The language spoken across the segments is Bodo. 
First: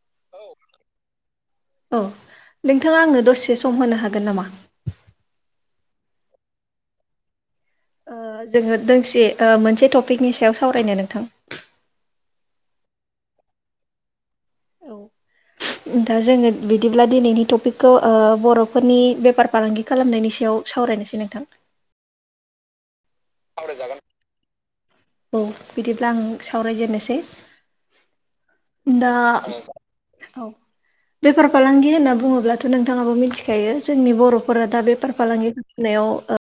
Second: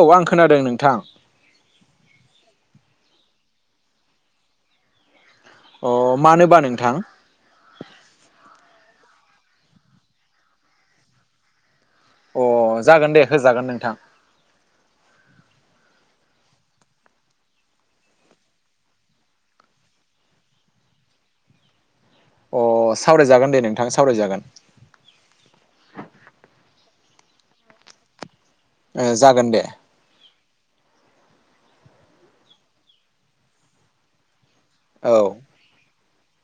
औ आं खोनादों नोंथां। औ नोंथाङा आंनो दसे सम होनो हागोन नामा? अ मानोबा नोंथां? ओ जोङो दोंसे ओ मोनसे टपिकनि सायाव सावरायनो नोंथां। अ जागोन दे होजागोन नोंथां। औ दा जोङो बिदिब्ला दिनैनि टपिकखौ ओ बर'फोरनि बेफार फालांगि खालामनायनि सायाव सावरायनोसै नोंथां। अ सावरायजागोन दे नोंथां सावरायजागोन। औ बिदिब्ला आं सावरायजेननोसै। ओ दा जागोन दे औ बेफार फालांगि होनना बुङोब्लाथ' नोंथाङाबो मिथिखायो जोंनि बर' फोरा दा औ बेफार फालांगि खालामनायाव ओ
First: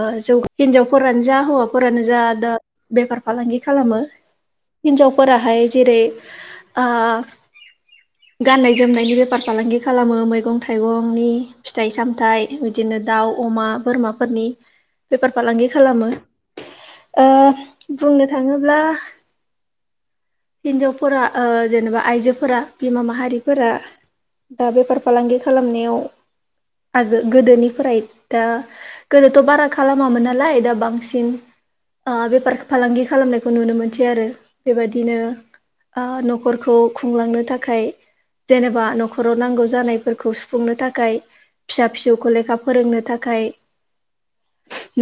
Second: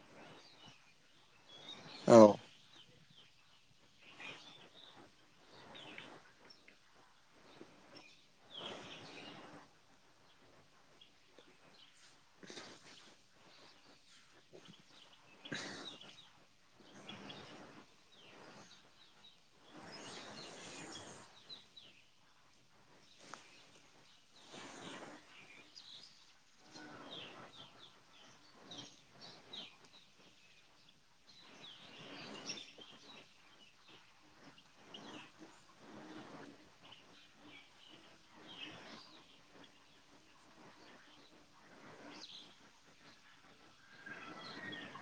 ओ जौ हिनजावफोरानो जा हौवाफोरानो औ जा दा बेफार फालांगि खालामो हिन्जावफोराहाय जेरै ओ गाननाय जोमनायनि बेफार फालांगि खालामो मैगं थाइगंनि। फिथाइ सामथाइ बिदिनो दाउ अमा बोरमाफोरनि बेफार फालांगि खालामो ओ बुंनो थाङोब्ला हिनजावफोरा ओ जेनेबा आइजोफोरा बिमा माहारिफोरा ओ बेफार फालांगि खालामनायाव आगो गोदोनिफ्राय दा थ' बारा खालामामोन नालाय दा बांसिन ओ बेफार फालांगि खालामनायखौ नुनो मोनसै आरो बेबायदिनो ओ न'खरखौ खुंलांनो थाखाय जेनेबा न'खराव नांगौ जानायफोरखौ सुफुंनो थाखाय फिसा फिसौखो लेखा फोरोंनो थाखाय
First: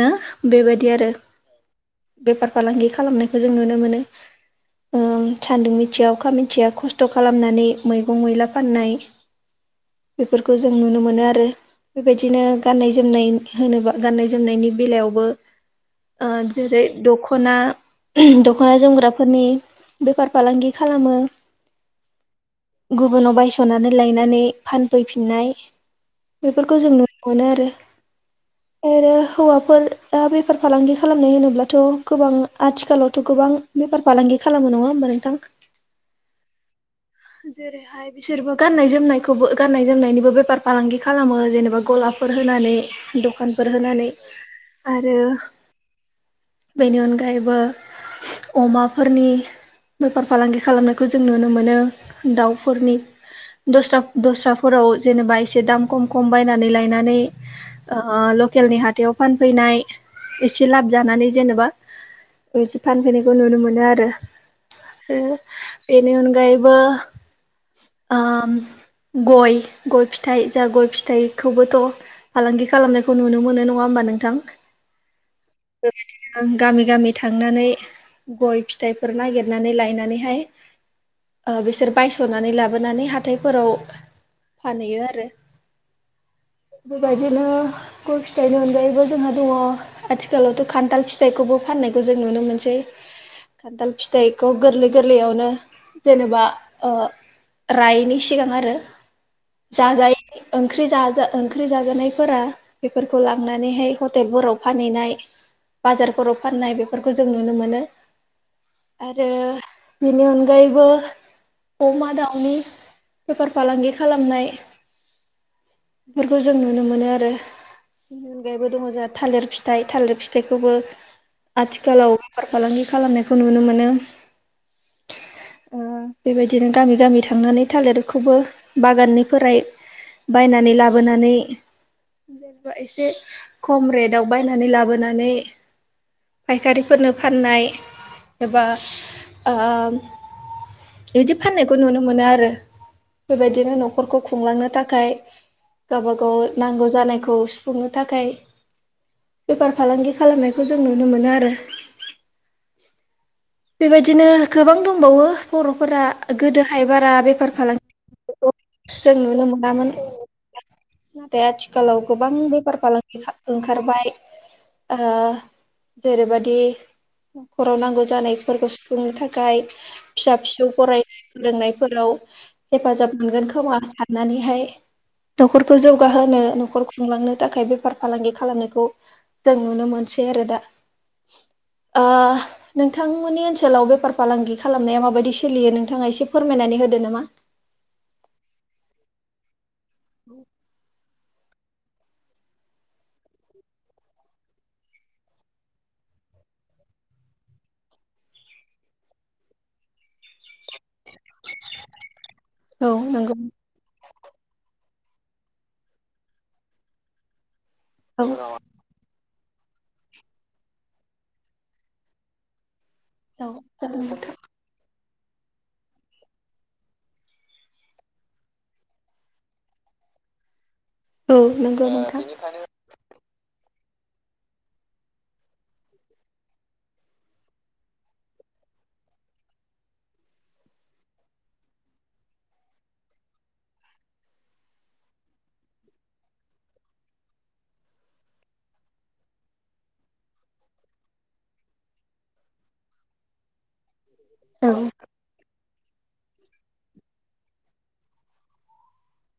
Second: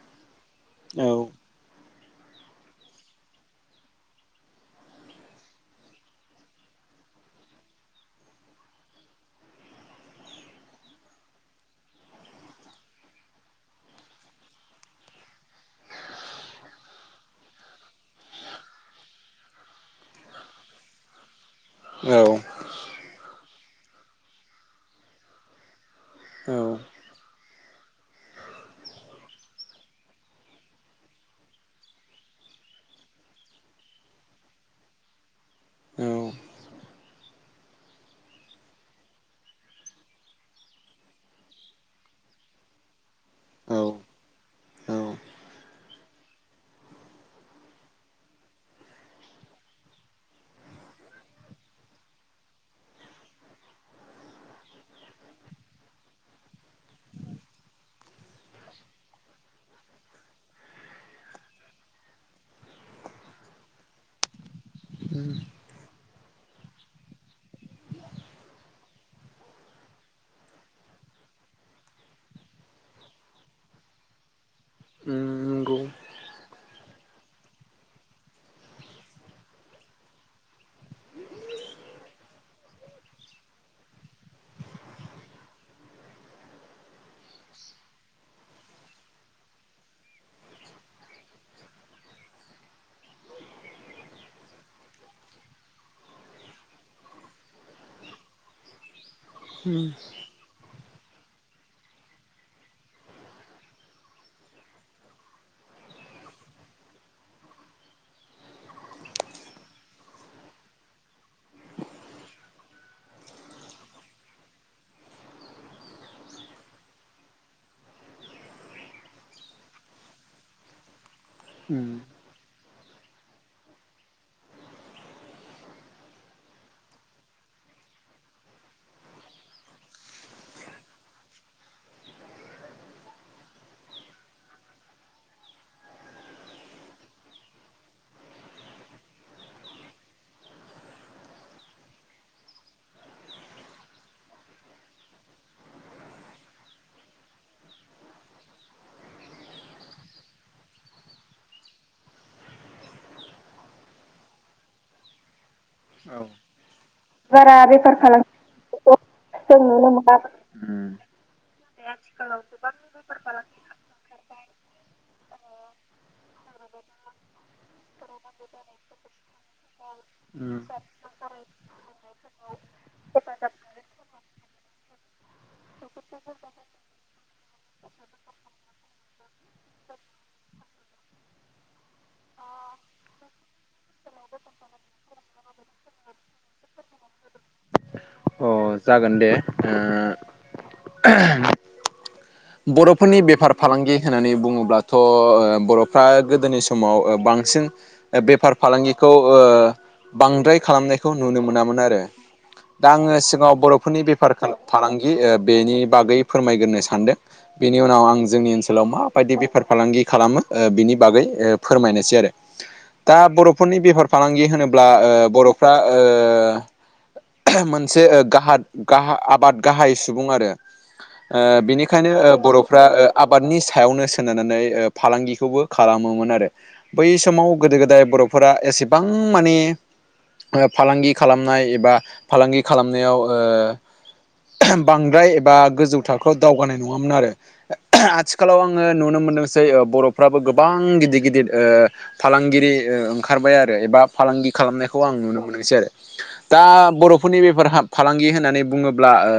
ना बेबायदि आरो औ बेफार फालांगि खालामनायखौ जों नुनो मोनो। ओ सान्दुं मिथिया अखा मिथिया खस्थ' खालामनानै मैगं मैला फाननाय। [inaudible] बेफोरखौ जों नुनो मोनो आरो बेबायदिनो गाननाय जोमनाय होनोबा गाननाय जोमनायनि बेलायावबो ओ जेरै दख'ना [unintelligible] दख'ना जोमग्राफोरनि बेफार फालांगि खालामो। औ। गुबुनाव बायस'नानै लायनानै फानफैफिननाय बेफोरखौ जों नुनो मोनो आरो आरो हौवाफोरा बेफार फालांगि खालामनाय होनोब्लाथ' गोबां आथिखालावथ' गोबां बेफार फालांगि खालामो नङा होमबा नोंथां? औ। जेरै बेहाय बिसोरबो गाननाय जोमनायखौबो गाननाय जोमनायनिबो बेफार फालांगि खालामो जेनेबा गलाफोर होनानै दखानफोर औ होनानै औ आरो बेनि अनगायैबो अमाफोरनि बेफार फालांगि खालामनायखौ जों नुनो मोनो दाउफोरनि दस्रा दस्राफोराव जेनेबा इसे दाम खम खम बायनानै लायनानै ओ लकेलनि हाथायाव फानफैनाय एसे लाब जानानै जेनेबा बिदि फानफैनायखौ नुनो मोनो आरो ओ उम बेनि अनगायैबो ओम गय गय फिथाइ जा गय फिथाइखौबोथ' फालांगि खालामनायखौ नुनो मोनो नङा ओमबा नोंथां नंगौ ओ बिदिनो गामि गामि थांनानै गय फिथाइफोर नागिरनानै लायनानैहाय बिसोर बायस'नानै लाबोनानै हाथायफोराव फानैयो आरो बेफोबायदिनो गय फिथाइनि अनगायैबो जोंहा दङ। आथिखालावथ' खान्थाल फिथाइखौबो फाननायखौ जों नुनो मोनसै। खान्थाल फिथाइखौ गोरलै गोरलैयावनो जेनोबा ओ रायिनि सिगां आरो उम जाजायो ओंख्रि जाजा ओंख्रि जाजानायफोरा बेफोरखौ लांनानैहाय हटेलफोराव फानैनाय। बाजारफोराव फाननाय बेफोरखौ जों नुनो मोनो। आरो बेनि अनगायैबो अमा दाउनि बेफार फालांगि खालामनाय फोरखौ जों नुनो मोनो आरो बेबो दङ जा थालिर फिथाइ थालिर फिथाइखौबो उम आथिखालाव फार फालांगि खालामनायखौ नुनो मोनो ओ बेबायदिनो गामि गामि थांनानै थालिरखौबो बागाननिफोराय बायनानै लाबोनानै जेनेबा एसे खम रेदाव बायनानै लाबोनानै फायखारिफोरनो फाननाय एबा ओम बिदि फाननायखौ नुनो मोनो आरो बेबायदिनो न'खरखौ खुंलांनो थाखाय गावबा गाव नांगौ जानायखौ सुफुंनो थाखाय बेफार फालांगि खालामनायखौ जों नुनो मोनो आरो बेबायदिनो गोबां दंबावो। बर'फोरा औ गोदोहाय बारा बेफार फालांगि [unintelligible] जों नुनो मोनामोन उम नाथाय आथिखालाव गोबां बेफार फालांगि ओंखारबाय ओ जेरैबादि न'खराव नांगौ जानायफोरखौ सुफुंनो थाखाय फिसा उम फिसौ फरायनाय फोरोंनायफोराव हेफाजाब मोनगोन खोमा साननानैहाय न'खरखौ जौगाहोनो न'खर खुंलांनो थाखाय बेफार फालांगि खालामनायखौ जों नुनो मोनसै आरो दा आ नोंथांमोननि ओनसोलाव बेफार फालांगि खालामनाया माबायदि सोलियो नोंथाङा एसे फोरमायनानै होदो नामा? अ जागोन दे बर'फोरनि बेफार फालांगि होननानै बुङोब्लाथ' बर'फ्रा गोदोनि समाव बांसिन बेफार फालांगिखौ बांद्राय खालामनाय खौ नुनो मोनामोन आरो दा औ आङो नंगौ सिगाङाव बर'फोरनि बेफार फालांगि बेनि बागै फोरमायग्रोनो सानदों बेनि उनाव आं औ जोंनि ओनसोलाव मा बायदि बेफार फालांगि खालामो बिनि बागै ओ फोरमायनोसै आरो। दा औ बर'फोरनि बेफार जागोन नोंथां फालांगि होनोब्ला ब्ला ओ बर'फ्रा ओ मोनसे आबाद गाहाय सुबुं आरो औ नंगौ बेनिखायनो नोंथां बर' फ्रा आबादनि सायावनो सोनारनानै फालांगिखौबो खालामोमोन आरो बै समाव गोदो गोदाय बर'फोरा एसेबां माने फालांगि खालामनाय एबा फालांगि खालामनायाव ओ बांद्राय एबा गोजौ थाखोआव दावगानाय नङामोन आरो आथिखालाव आङो नुनो मोनदोंसै बर'फ्राबो गोबां गिदिर गिदिर ओ फालांगिरि ओ ओंखारबाय आरो एबा फालांगि औ खालामनायखौ आं नुनो मोनाखसै आरो दा बर'फोरनि बेफ हाब फालांगि होननानै बुङोब्ला ओ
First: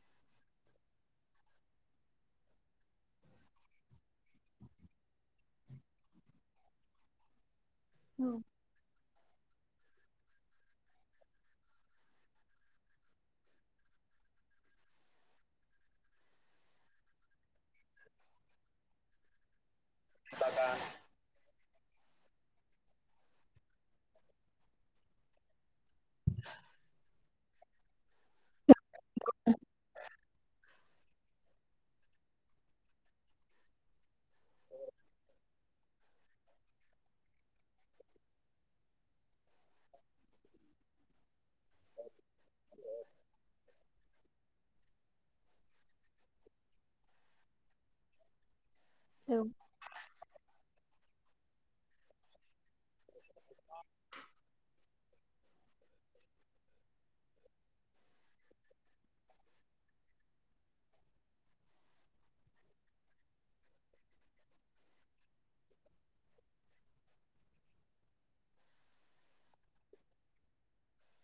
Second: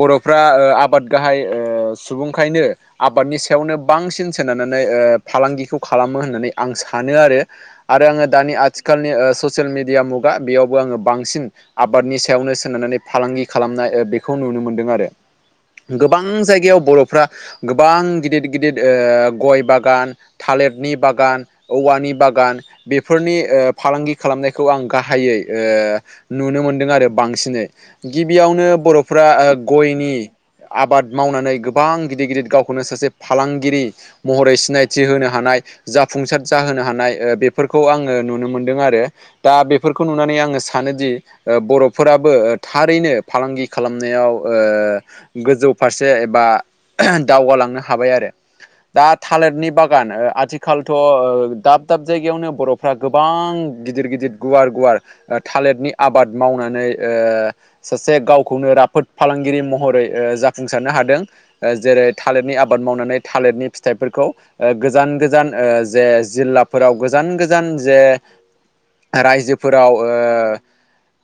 बर'फ्रा ओ आबाद गाहाय ओ सुबुंखायनो आबादनि सायावनो बांसिन सोनारनानै ओ फालांगिखौ खालामो होननानै आं सानो आरो आरो आङो दानि आथिखालनि ओससियेल मिडिया मुगा बेयावबो आङो बांसिन आबादनि सायाव [unintelligible] यावनो सोनारनानै फालांगि खालामनाय ओ बेखौ नुनो मोन्दों आरो गोबां जायगायाव बर'फ्रा गोबां गिदिर गिदिर ओ गय बाग बागान थालिरनि बागान औवानि बागान बेफोरनि ओ फालांगि खालामनायखौ आं गाहायै नुनो मोनदों आरो बांसिनै गिबियावनो बर'फ्रा ओ गयनि आबाद मावनानै गोबां गिदिर गिदिर गावखौनो सासे फालांगिरि महरै सिनायथि होनो हानाय जाफुंसार जाहोनो हानाय ओ बेफोरखौ आङो नुनो मोनदों आरो दा बेफोरखौ नुनानै आङो सानोदि ओ बर' फोराबो थारैनो फालांगि खालामनायाव ओ गोजौ फारसे एबा दावगालांनो हाबाय आरो दा औ थालिरनि बागान ओ आथिखालथ' ओ दाब दाब जायगायावनो बर' फ्रा गोबां गिदिर गिदिर गुवार गुवार ओ थालिरनि आबाद मावनानै ओ सासे गावखौनो राफोद फालांगिरि महरै ओ जाफुंसारनो हादों ओ जेरै थालिरनि आबाद मावनानै थालिरनि फिथाइफोरखौ ओ गोजान गोजान ओ जे जिल्लाफोराव गोजान गोजान जे रायजोफोराव ओ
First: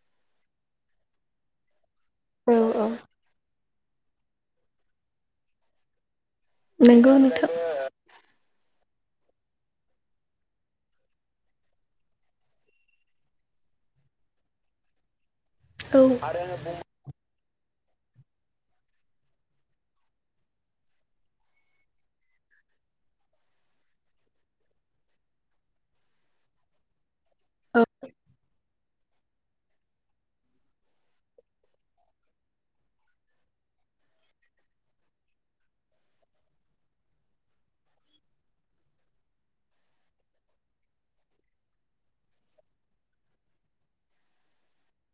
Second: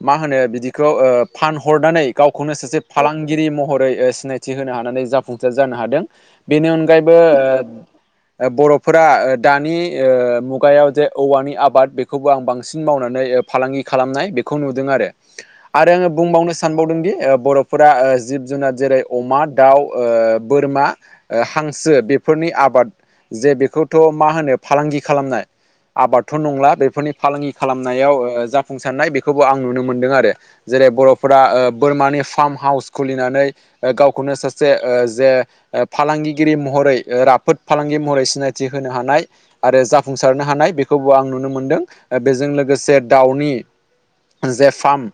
मा होनो बिदिखौ फानहरनानै गावखौनो औ सासे औ फालांगि गिरि महरै ओ सिनायथि होनो हानानै जाफुंसार जानो हादों बेनि नंगौ अनगायैबो ओ नोंथां ओ बर'फोरा दानि ओ मुगायाव जे औवानि आबाद बेखौबो आं बांसिन मावनानै फालांगि खालामनाय बेखौ नुदों आरो आरो आङो औ बुंबावनो सानबावदों दि ओ बर' फोरा ओ जिब जुनार जेरै अमा दाउ ओ बोरमा ओ हांसो बेफोरनि आबाद जे बेखौथ' मा होनो फालांगि खालामनाय आबादथ' नंला बेफोरनि फालांगि खालामनायाव ओ जाफुंसारनाय बेखौबो आं नुनो मोनदों आरो जेरै बर'फोरा ओ बोरमानि फार्म हाउस खुलिनानै ओ गावखौनो सासे ओ जे फालांगिगिरि महरै राफोद फालांगगिरि महरै सिनायथि होनो हानाय। आरो जाफुंसारनो हानाय बेखौबो आं नुनो मोनदों बेजों लोगोसे दाउनि जे फार्म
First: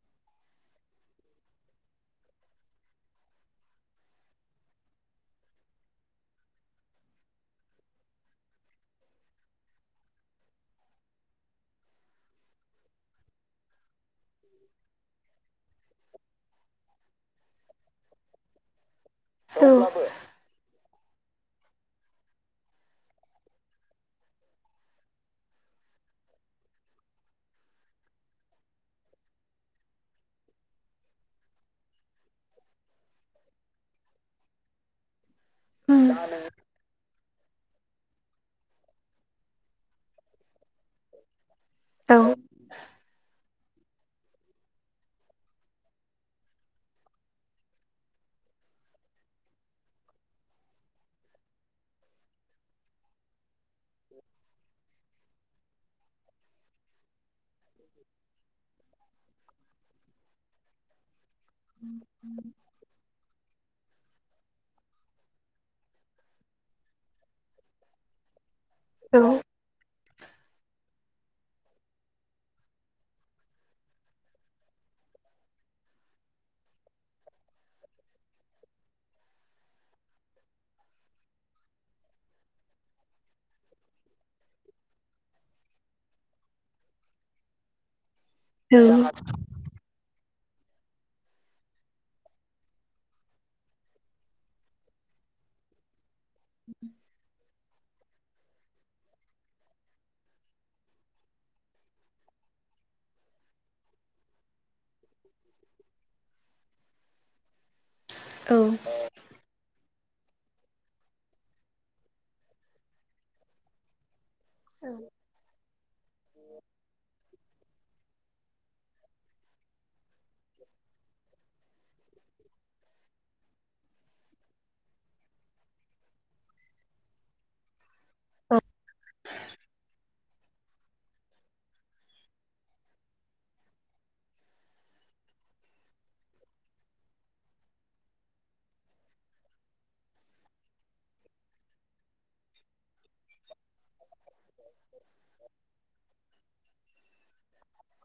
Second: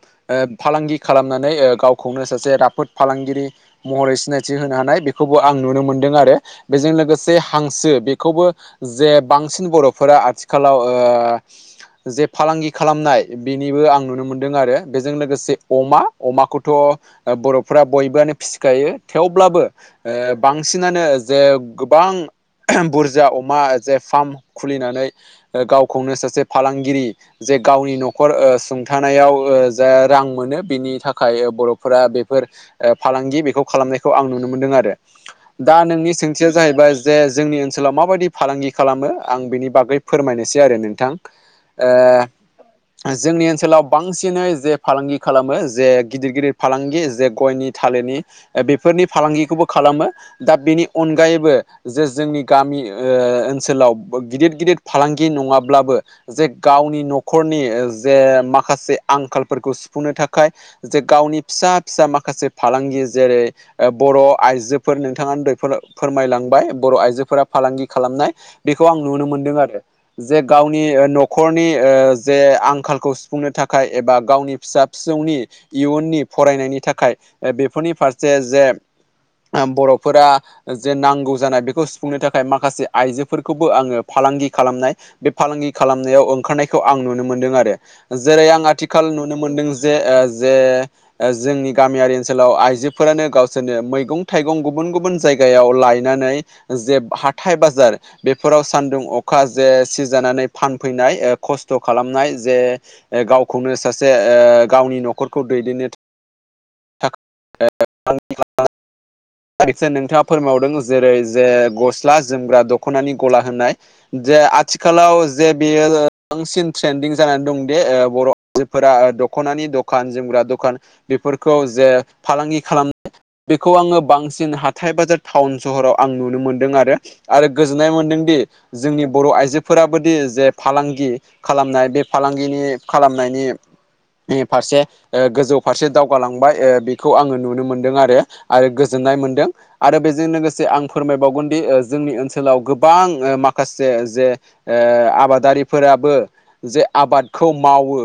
फालांगि ओ खालामनानै गावखौनो सासे राफोद फालांगिरि महरै सिनायथि होनो हानाय बेखौबो आं नुनो मोनदों आरो बेजों लोगोसे हांसो बेखौबो जे बांसिन बर'फोरा आथिखालाव ओ जे फालांगि खालामनाय बि निबो आं नुनो मोनदों आरो बेजों लोगोसे अमा अमाखौथ' ओ बर'फ्रा बयबोआनो फिसिखायो थेवब्लाबो ओ बांसिनानो जे गोबां [unintelligible] बुरजा अमा जे फार्म खुलिनानै ओ गावखौनो सासे फालांगिरि जे गावनि न'खर [unintelligible] ओ सुंथानायाव जा रां मोनो बेनि थाखाय बर'फोरा बे फोर फालांगि बेखौ खालामनायखौ आं नुनो मोनदों आरो दा नोंनि सोंथिया जाहैबाय जे जोंनि ओनसोलाव माबायदि फालांगि खालामो आं बिनि बागै फोरमायनोसै आरो नोंथां ओ नों जोंनि ओनसोलाव बांसिनै जे फालांगि खालामो जे गिदिर गिदिर फालांगि जे गयनि थालिरनि ओ बेफोरनि फालांगिखौबो खालामो दा बेनि अनगायैबो जे जोंनि गामि ओ ओ ओनसोलाव गिदिर गिदिर फालांगि नङाब्लाबो जे गावनि न'खरनि जे माखासे आंखालफोरखौ सुफुंनो थाखाय। जे गावनि फिसा फिसा माखासे फालांगि जेरै ओ बर' आइजोफोर नोंथाङा दोहै फोर-फोरमायलांबाय बर' आइजोफोरा फालांगि खालामनाय बेखौ आं नुनो मोनदों आरो जे गावनि न'खरनि जे आं खालखौ सुफुंनो थाखाय एबा गावनि फिसा फिसौनि इयुननि फरायनायनि थाखाय बेफोरनि फारसे जे बर'फोरा जे नांगौ जानाय बेखौ सुफुंनो थाखाय माखासे आइजोफोरखौबो आङो फालांगि खालामनाय बे फालांगि खालामनायाव ओंखारनायखौ आं नुनो मोनदों आरो जेरै आं आथिखाल नुनो मोनदों जे जे ओ जोंनि गामियारि ओनसोलाव आइजोफोरानो गावसोरनो मैगं थाइगं गुबुन गुबुन जायगायाव लायनानै जे हाथाय बाजार बेफोराव सानदुं अखा जे सिजानानै फानफैनाय खस्थ' ओ खालामनाय जे गावखौनो सासे ओ गावनि न'खरखौ दैदेननो थाखाय [unintelligible] आंनि औ। [unintelligible] नोंथाङा फोरमावदों जेरै जे गस्ला जोमग्रा दख'नानि गला होननाय जे आथिखालाव जे बेयो बांसिन ट्रेन्दिं जानानै दं। बर' आयजोफोरा दख'नानि द खान जोमग्रा दखान बेफोरखौ जे फालांगि खालाम [unintelligible] खौ आङो बांसिन हाथाय बाजार टाउन सहराव आं नुनो मोनदों आरो आरो गोजोननाय मोनदों दोंदि जोंनि बर' आइजोफोराबोदि जे फालांगि खालामनाय बे फालांगि [unintelligible] खालामनायनि फारसे गोजौ फारसे दावगालांबाय बेखौ आङो नुनो मोनदों आरो आरो गोजोननाय मोनदों। आरो बेजों लोगोसे आं फोरमायबावगोन दि ओ जोंनि ओनसोल ओनसोलाव गोबां ओ माखासे जे ओ आबादारिफोराबो जे आबाद खौ मावो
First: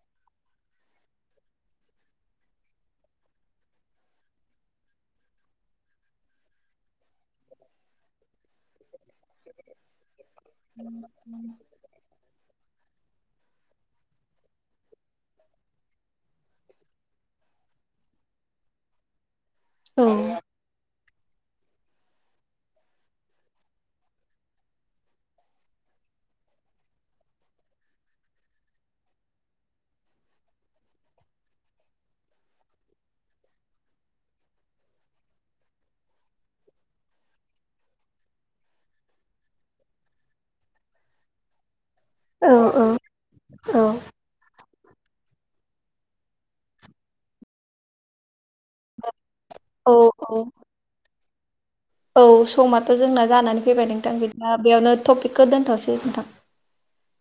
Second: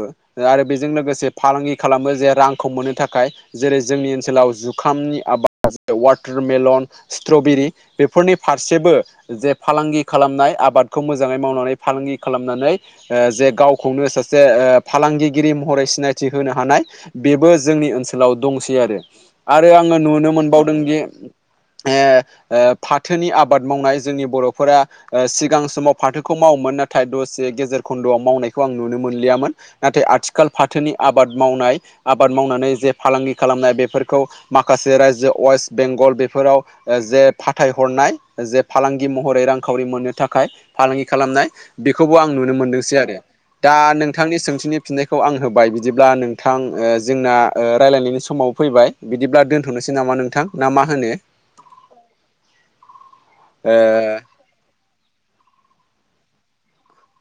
आरो बेजों लोगोसे फालांगि खालामो जे रांखौ मोननो थाखाय जेरै जोंनि ओनसोलाव जुखामनि आबाद वाटारमेलन स्ट्रबेरि बेफोरनि फारसेबो जे फालांगि खालामनाय आबादखौ मोजाङै मावनानै फालांगि खालामनानै जे गावखौनो जे फालागिरि महरै सिनायथि होनो हानाय बेबो जोंनि ओनसोलाव दंसै आरो आरो आङो नुनो मोनबावदोंदि फाथोनि आबाद मावनाय जोंनि बर'फोरा सिगां समाव फाथोखौ मावोमोन नाथाय दसे गेजेर खन्द'आव मावनायखौ आं नुनो मोनलियामोन नाथाय आथिखाल फाथोनि आबाद मावनाय आबाद मावनानै जे फालांगि खालामनाय बेफोरखौ माखासे रायजो वेस्ट बेंगल बेफोराव जे फाथायहरनाय जे फालांगि महरै रांखावरि मोननो थाखाय फालांगि खालामनाय बेखौबो आं नुनो औ मोनदोंसै आरो दा नोंथांनि सोंथिनि फिननायखौ आं होबाय बिदिब्ला नोंथां जोंना रायलायनायनि समाव फैबाय! बिदिब्ला औ दोनथ'नोसै नामा नोंथां ना मा होनो? औ समाथ' जोंना जानानै ओ फैबाय नोंथां बिदि बेयावनो टपिकखौ दोनथ'सै नोंथां।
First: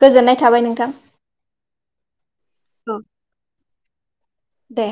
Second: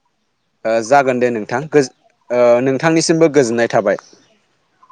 गोजोन्नाय थाबाय। नोंथां जागोन दे नोंथां औ नोंथांनिसिमबो गोजोननाय थाबाय। दे।